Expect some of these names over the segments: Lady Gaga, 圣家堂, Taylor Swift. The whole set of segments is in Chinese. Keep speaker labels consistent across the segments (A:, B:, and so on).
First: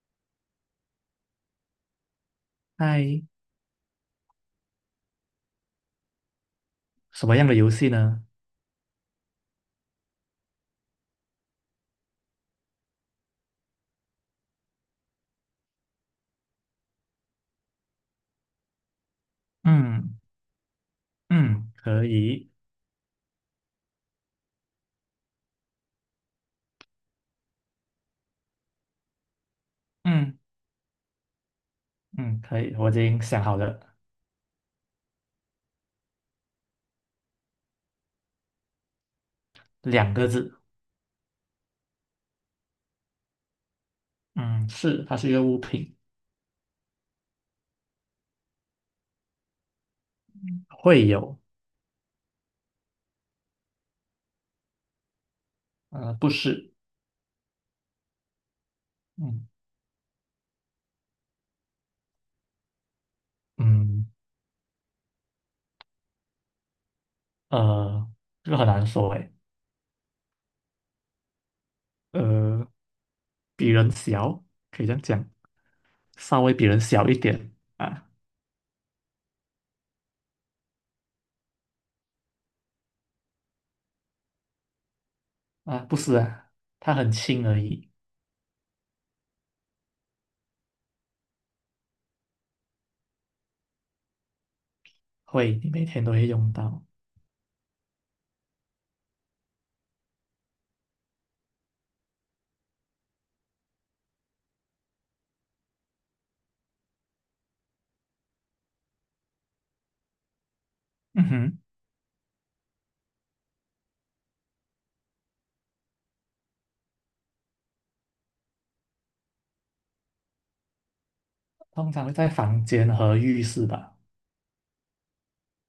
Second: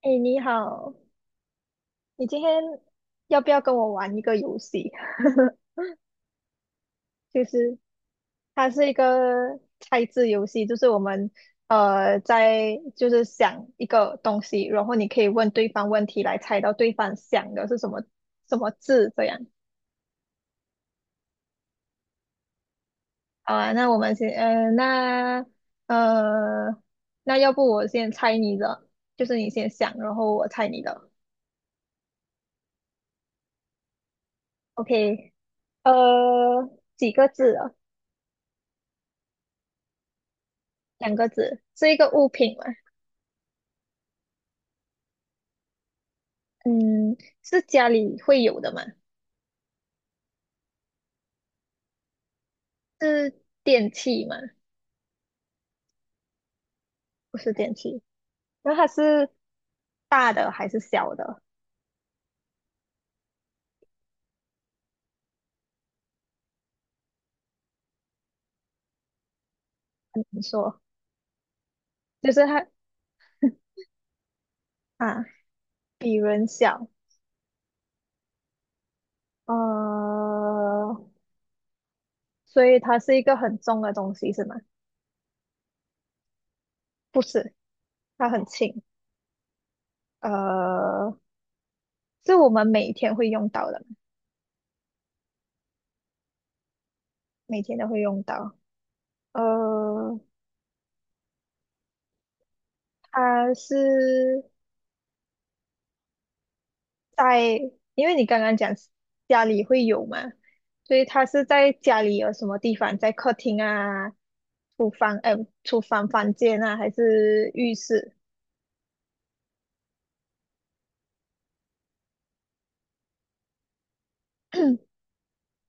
A: 哎，你好，你今天
B: 嗨，
A: 要不要跟我玩一个游戏？
B: 什么
A: 就
B: 样的游
A: 是
B: 戏呢？
A: 它是一个猜字游戏，就是我们呃在就是想一个东西，然后你可以问对方问题来猜到对方想的是什么字这样。
B: 嗯嗯可以，
A: 好啊，那我们先呃那呃那要不我先猜你的，就是你先想，然后
B: 嗯
A: 我猜你的。
B: 嗯可以，我已经想好了，
A: OK，呃，几个字啊？
B: 两个字，
A: 两个字，是一个物品吗？
B: 嗯是，它是一个物品，
A: 嗯，是家里会有的吗？
B: 会有，
A: 是电器吗？
B: 不是，
A: 不是电器，那它是
B: 嗯，
A: 大的还是小的？
B: 嗯，呃，这个很难说诶，
A: 你说，就是它
B: 呃，比人小，可以这样
A: 啊，
B: 讲，
A: 比
B: 稍
A: 人
B: 微比人
A: 小，
B: 小一点啊
A: 呃，所以它是一个很重的东西是吗？
B: 啊，不是啊，它很
A: 不
B: 轻
A: 是，
B: 而已，
A: 它很轻，呃，是我们每天会用到的，
B: 会，你每天都会用到，
A: 每天都会用到，呃，它是在，因为你刚刚讲家里会有嘛，所以他
B: 嗯
A: 是
B: 哼，
A: 在家里有什么地方，在客厅啊、厨房，哎，厨房房间啊，还是浴室？
B: 通常会在房间和浴室吧，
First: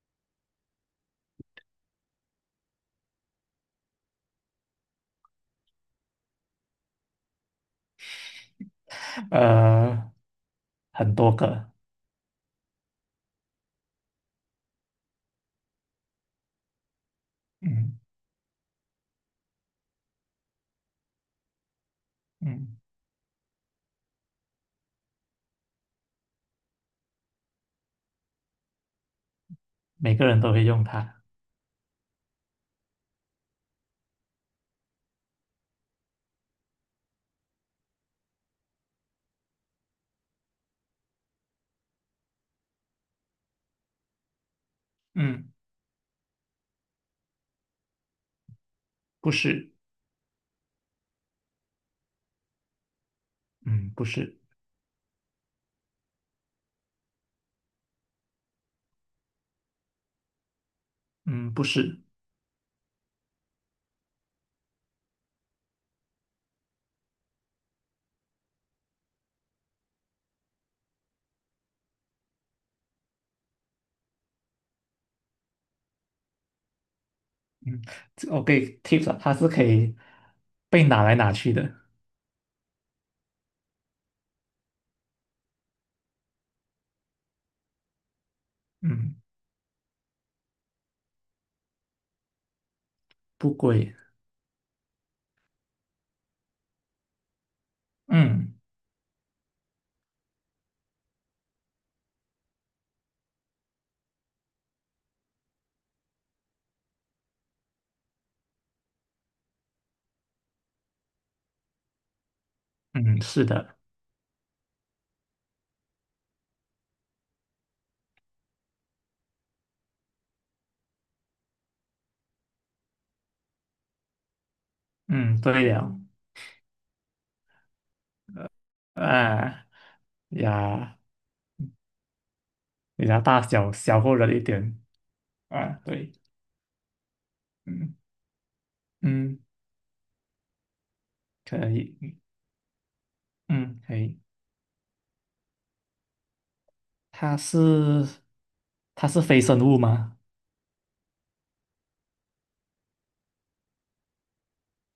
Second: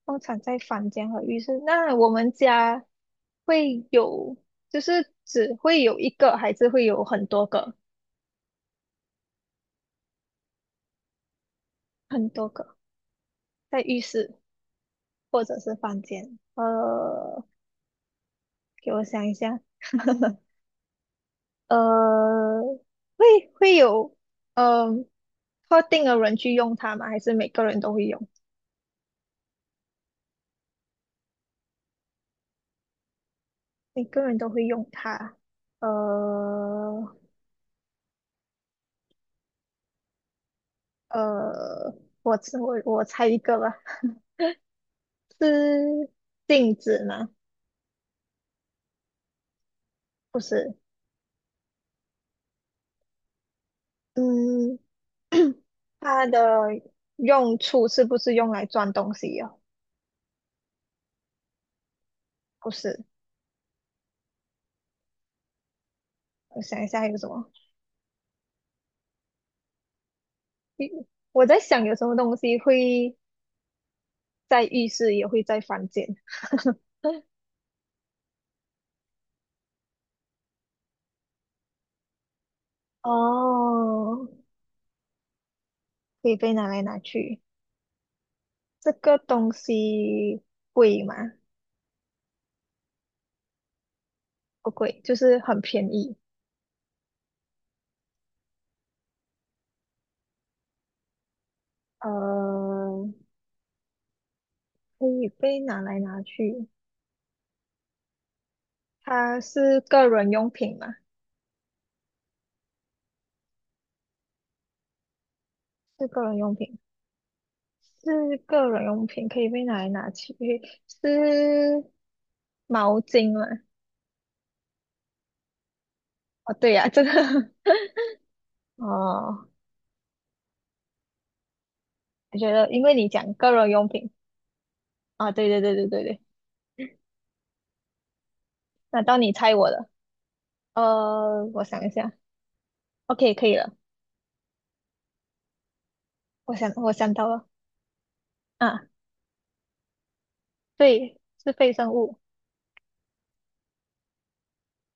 A: 通常在房间和浴室。那我们家会有，就是只会有一个，还是会有很多个？
B: 呃，很多个，
A: 很多个，在浴室或者是房间。
B: 嗯。
A: 给我想一下，呃，
B: 嗯，
A: 会会有。嗯，特定的人去用它吗？还是每个人都会用？
B: 每个人都会用它。
A: 每个人都会用它。呃呃，我猜我猜一个吧，
B: 嗯，
A: 是镜子吗？
B: 不是，
A: 不是，
B: 嗯，不是，
A: 嗯，它的用处是不是用来装东西呀、
B: 嗯，不是，
A: 不是，我想一下还有什么？一我在想有什么东西会在浴室，也会在房间。
B: 嗯，这我给 tips 啊，它是可以被拿来拿去的。
A: 哦，可以被拿来拿去。这
B: 嗯，
A: 个东西贵吗？
B: 不贵。
A: 不贵，就是很便宜。
B: 嗯，
A: 呃，可以被拿来拿去。它是个人用品吗？
B: 嗯，是的。
A: 是个人用品，是个人用品，可以被拿来拿去。是毛巾吗？
B: 嗯，对了。
A: 哦，对呀、这个 哦，
B: 啊呀，
A: 我觉得因为
B: 你
A: 你
B: 的
A: 讲
B: 大
A: 个人
B: 小
A: 用
B: 小
A: 品
B: 过了一点。
A: 啊，对对
B: 啊，
A: 对对对
B: 对。
A: 对，
B: 嗯
A: 那到你
B: 嗯，
A: 猜我的，我
B: 可
A: 想一下
B: 以。
A: ，OK，可以了，
B: 嗯，可以。
A: 我想我想到
B: 它
A: 了
B: 是
A: 啊，
B: 它是非生物吗？
A: 对，是非生物。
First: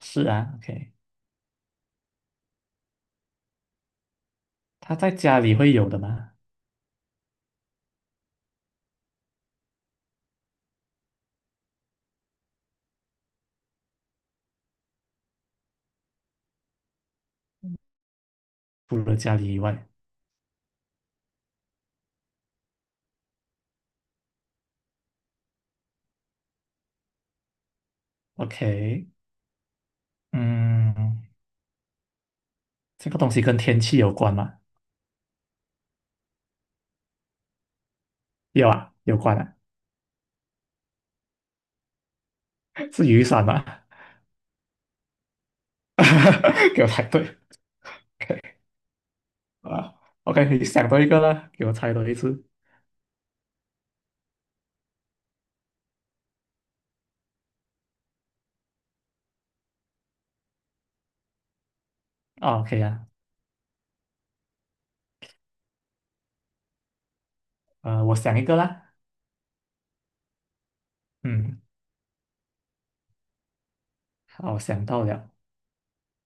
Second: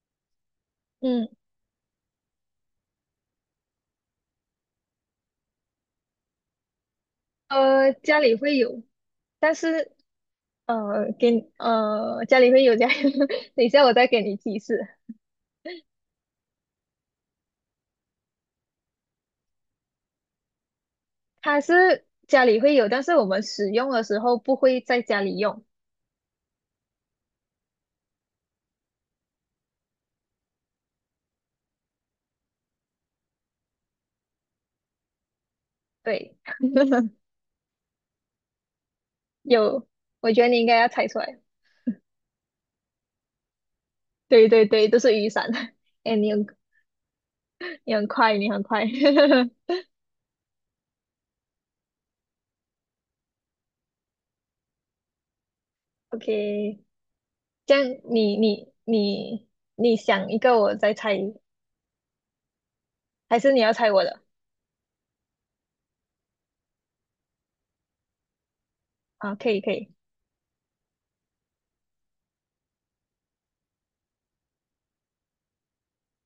B: 是啊，OK。
A: 嗯。
B: 它在家里会有的吗？
A: 家里会有，但是给你家里会有家里，等一下我再给你提示，
B: 除了家里以外
A: 它是家里会有，但是我们使用的时候不会在家里用。
B: ，OK。嗯，这个东西跟天气有关吗？
A: 对，
B: 有啊，有关啊，
A: 有，我觉得你应该要猜出来。
B: 是雨伞吗？
A: 对对对，都是雨伞。哎，你很
B: 给我猜对
A: 你很快，
B: ，OK
A: 你很快。
B: 啊，OK，你想到一个啦，给我猜多一次
A: OK，这样你你想一个，我再猜，
B: 啊，OK 啊，
A: 还是你要猜我的？
B: 我想一个啦，
A: 啊，可以可以，
B: 嗯，好，想到了，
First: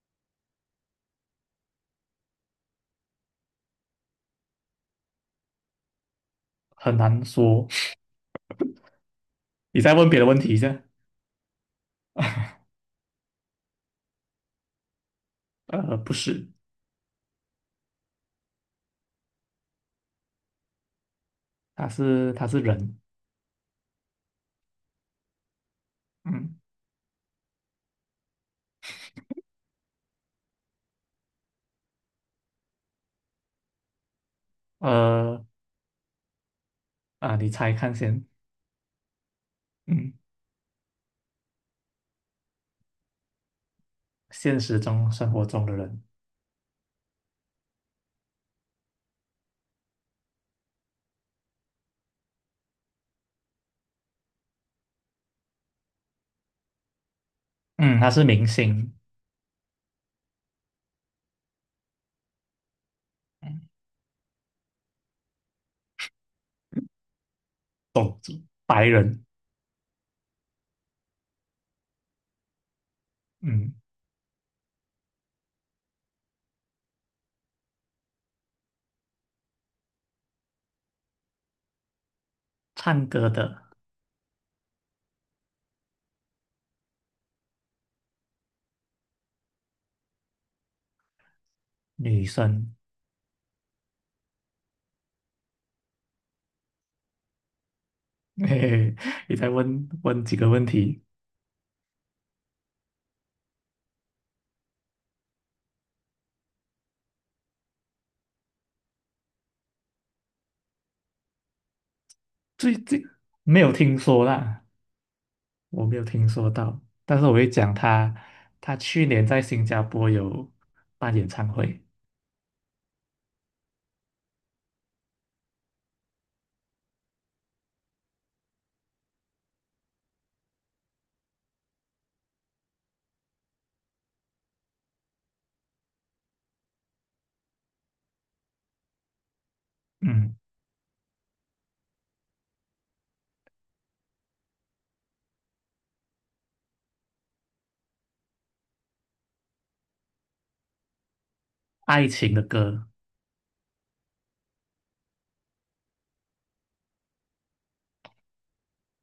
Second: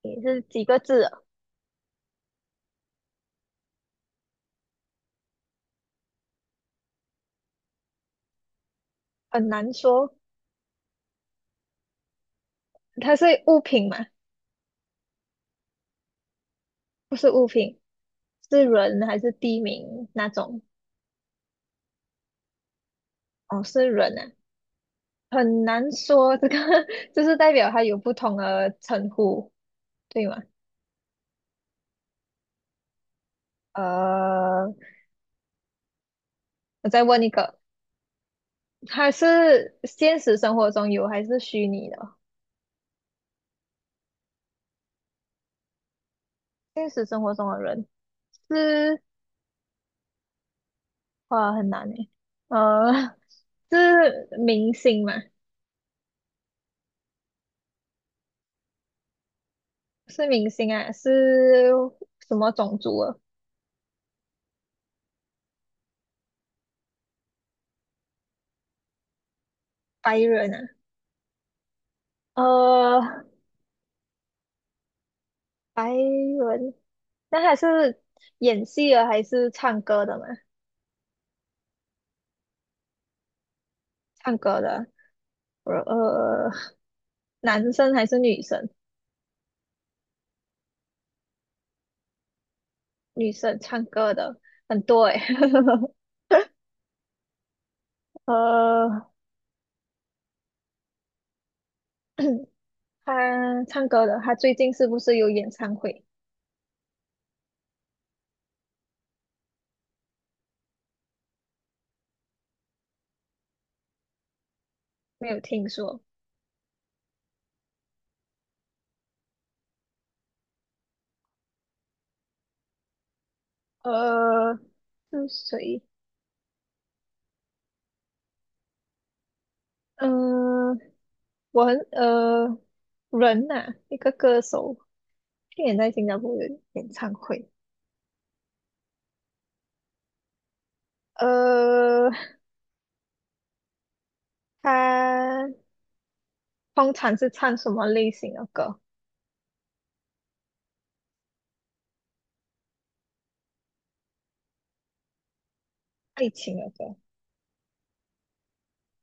A: 也是几个字啊
B: 很难说，
A: 很难
B: 你再问
A: 说。
B: 别的问题一下，
A: 它是物品嘛？
B: 不是，
A: 不是物品，是人还是地名那种？
B: 他是人，
A: 哦，是人啊，很难说这个，
B: 嗯，
A: 就是代表它有不同的称呼，对吗？呃，
B: 呃
A: 我再问一
B: 啊，你
A: 个，
B: 猜看先，
A: 它是
B: 嗯，
A: 现实生活中有还是虚拟的？
B: 现实中生活中的人，
A: 现实生活中的人是，哇，很难诶。呃，是明星嘛？
B: 嗯，他是明星，
A: 是明星啊，是什么种族啊？
B: 嗯，懂白人，
A: 白人啊？呃，
B: 嗯，
A: 白文，那他是演戏的还是唱歌的嘛？
B: 唱歌的。
A: 唱歌的，呃，呃男生还是女生？
B: 女生，
A: 女生唱歌的很多诶、
B: 嘿嘿，
A: 呃，
B: 你再问问几个问题，
A: 他唱歌的，他最近是不是有演唱会？
B: 最近没有听说啦，
A: 没有听
B: 我没
A: 说。
B: 有听说到，但是我会讲她，她去年在新加坡有办演唱会，
A: 呃，是谁？呃，我很呃人呐、一个歌手，去年在新加坡有演唱会。
B: 嗯，
A: 呃，他。通常是唱什么类型的歌？
B: 爱情的歌，
A: 爱情的歌。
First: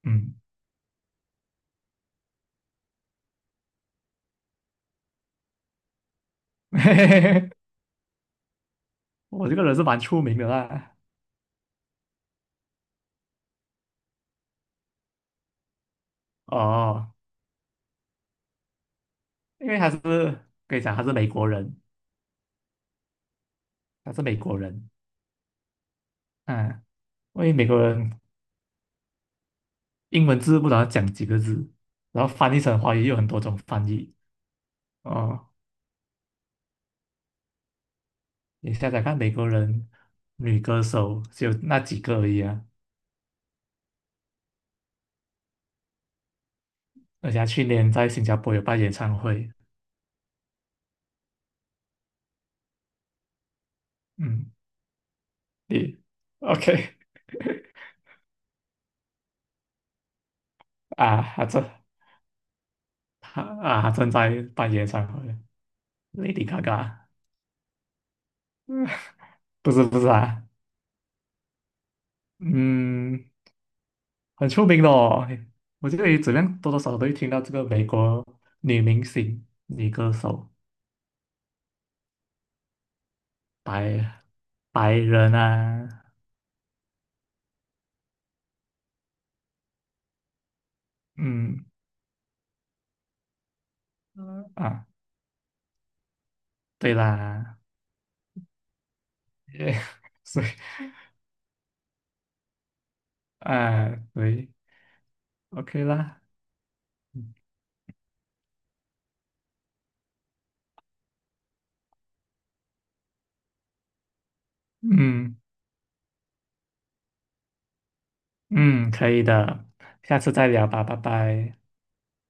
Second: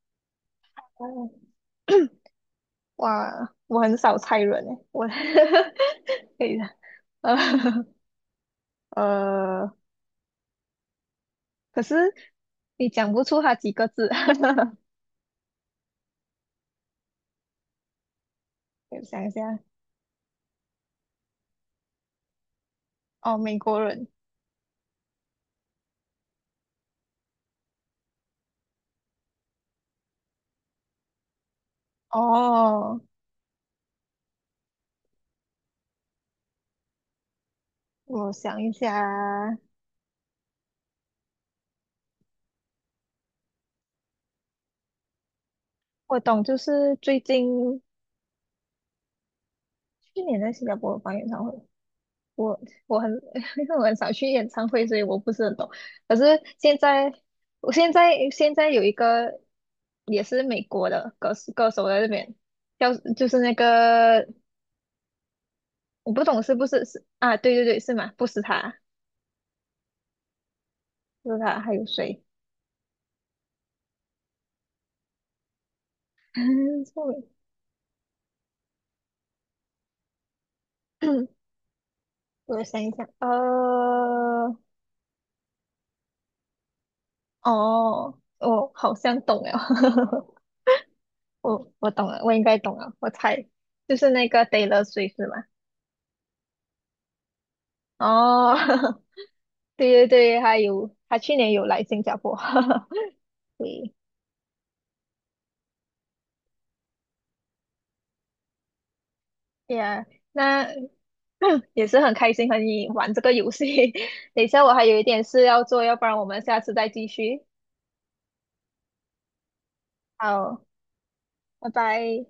B: 嗯，
A: 哦，哇，我很少猜人诶，我 可以的。
B: 嘿嘿
A: 呃
B: 嘿，我这个
A: 呃，
B: 人是蛮出名的啦，
A: 可是你讲不出他几个字。
B: 哦，
A: 我想一下，
B: 因为他是可以讲他是美国人，
A: 哦，美国人。
B: 他是美国人，嗯，因为美国人英文字不知道讲几个字，然后翻译成华
A: 哦，
B: 语有很多种翻译。哦，
A: 我想一
B: 你想想看，美国
A: 下，
B: 人女歌手只有那几个而已啊，
A: 我懂，就是最
B: 而且她去
A: 近
B: 年在新加坡有办演唱会，
A: 去年在新加坡办演唱会，我我很 因为我很少去演
B: 嗯，
A: 唱会，所以我不是很懂。
B: 你
A: 可是
B: OK
A: 现在，我 现在有一个也是美国的
B: 啊？
A: 歌
B: 还
A: 手
B: 正
A: 歌手在这边，叫就是
B: 她
A: 那
B: 啊，她正
A: 个
B: 在办演唱会
A: 我不懂
B: ，Lady
A: 是不是
B: Gaga
A: 是啊？对对对，是吗？不是他，
B: 不是不是啊，
A: 不是他，还有谁？
B: 嗯，很出名的哦，我觉得怎么样多多 少少
A: 错
B: 都会
A: 了，
B: 听到这个美国女明星、女歌手，
A: 我想一想，
B: 白白人啊，
A: 哦，我好像懂了，
B: 嗯
A: 我懂了，我应该懂了，我猜就是那个
B: 嗯
A: Taylor
B: 啊，
A: Swift 是吗？
B: 对啦，
A: 哦，
B: 也
A: 对对 对，
B: 所以
A: 还有他去年有来新加坡，对
B: 啊，对。OK 啦，
A: ，Yeah。那 也是很开心和你玩这个游戏。等一下我还有一点
B: 嗯
A: 事要做，要不然我们下次再继续。
B: 嗯，可以的，下次再
A: 好，
B: 聊吧，拜拜。
A: 拜拜。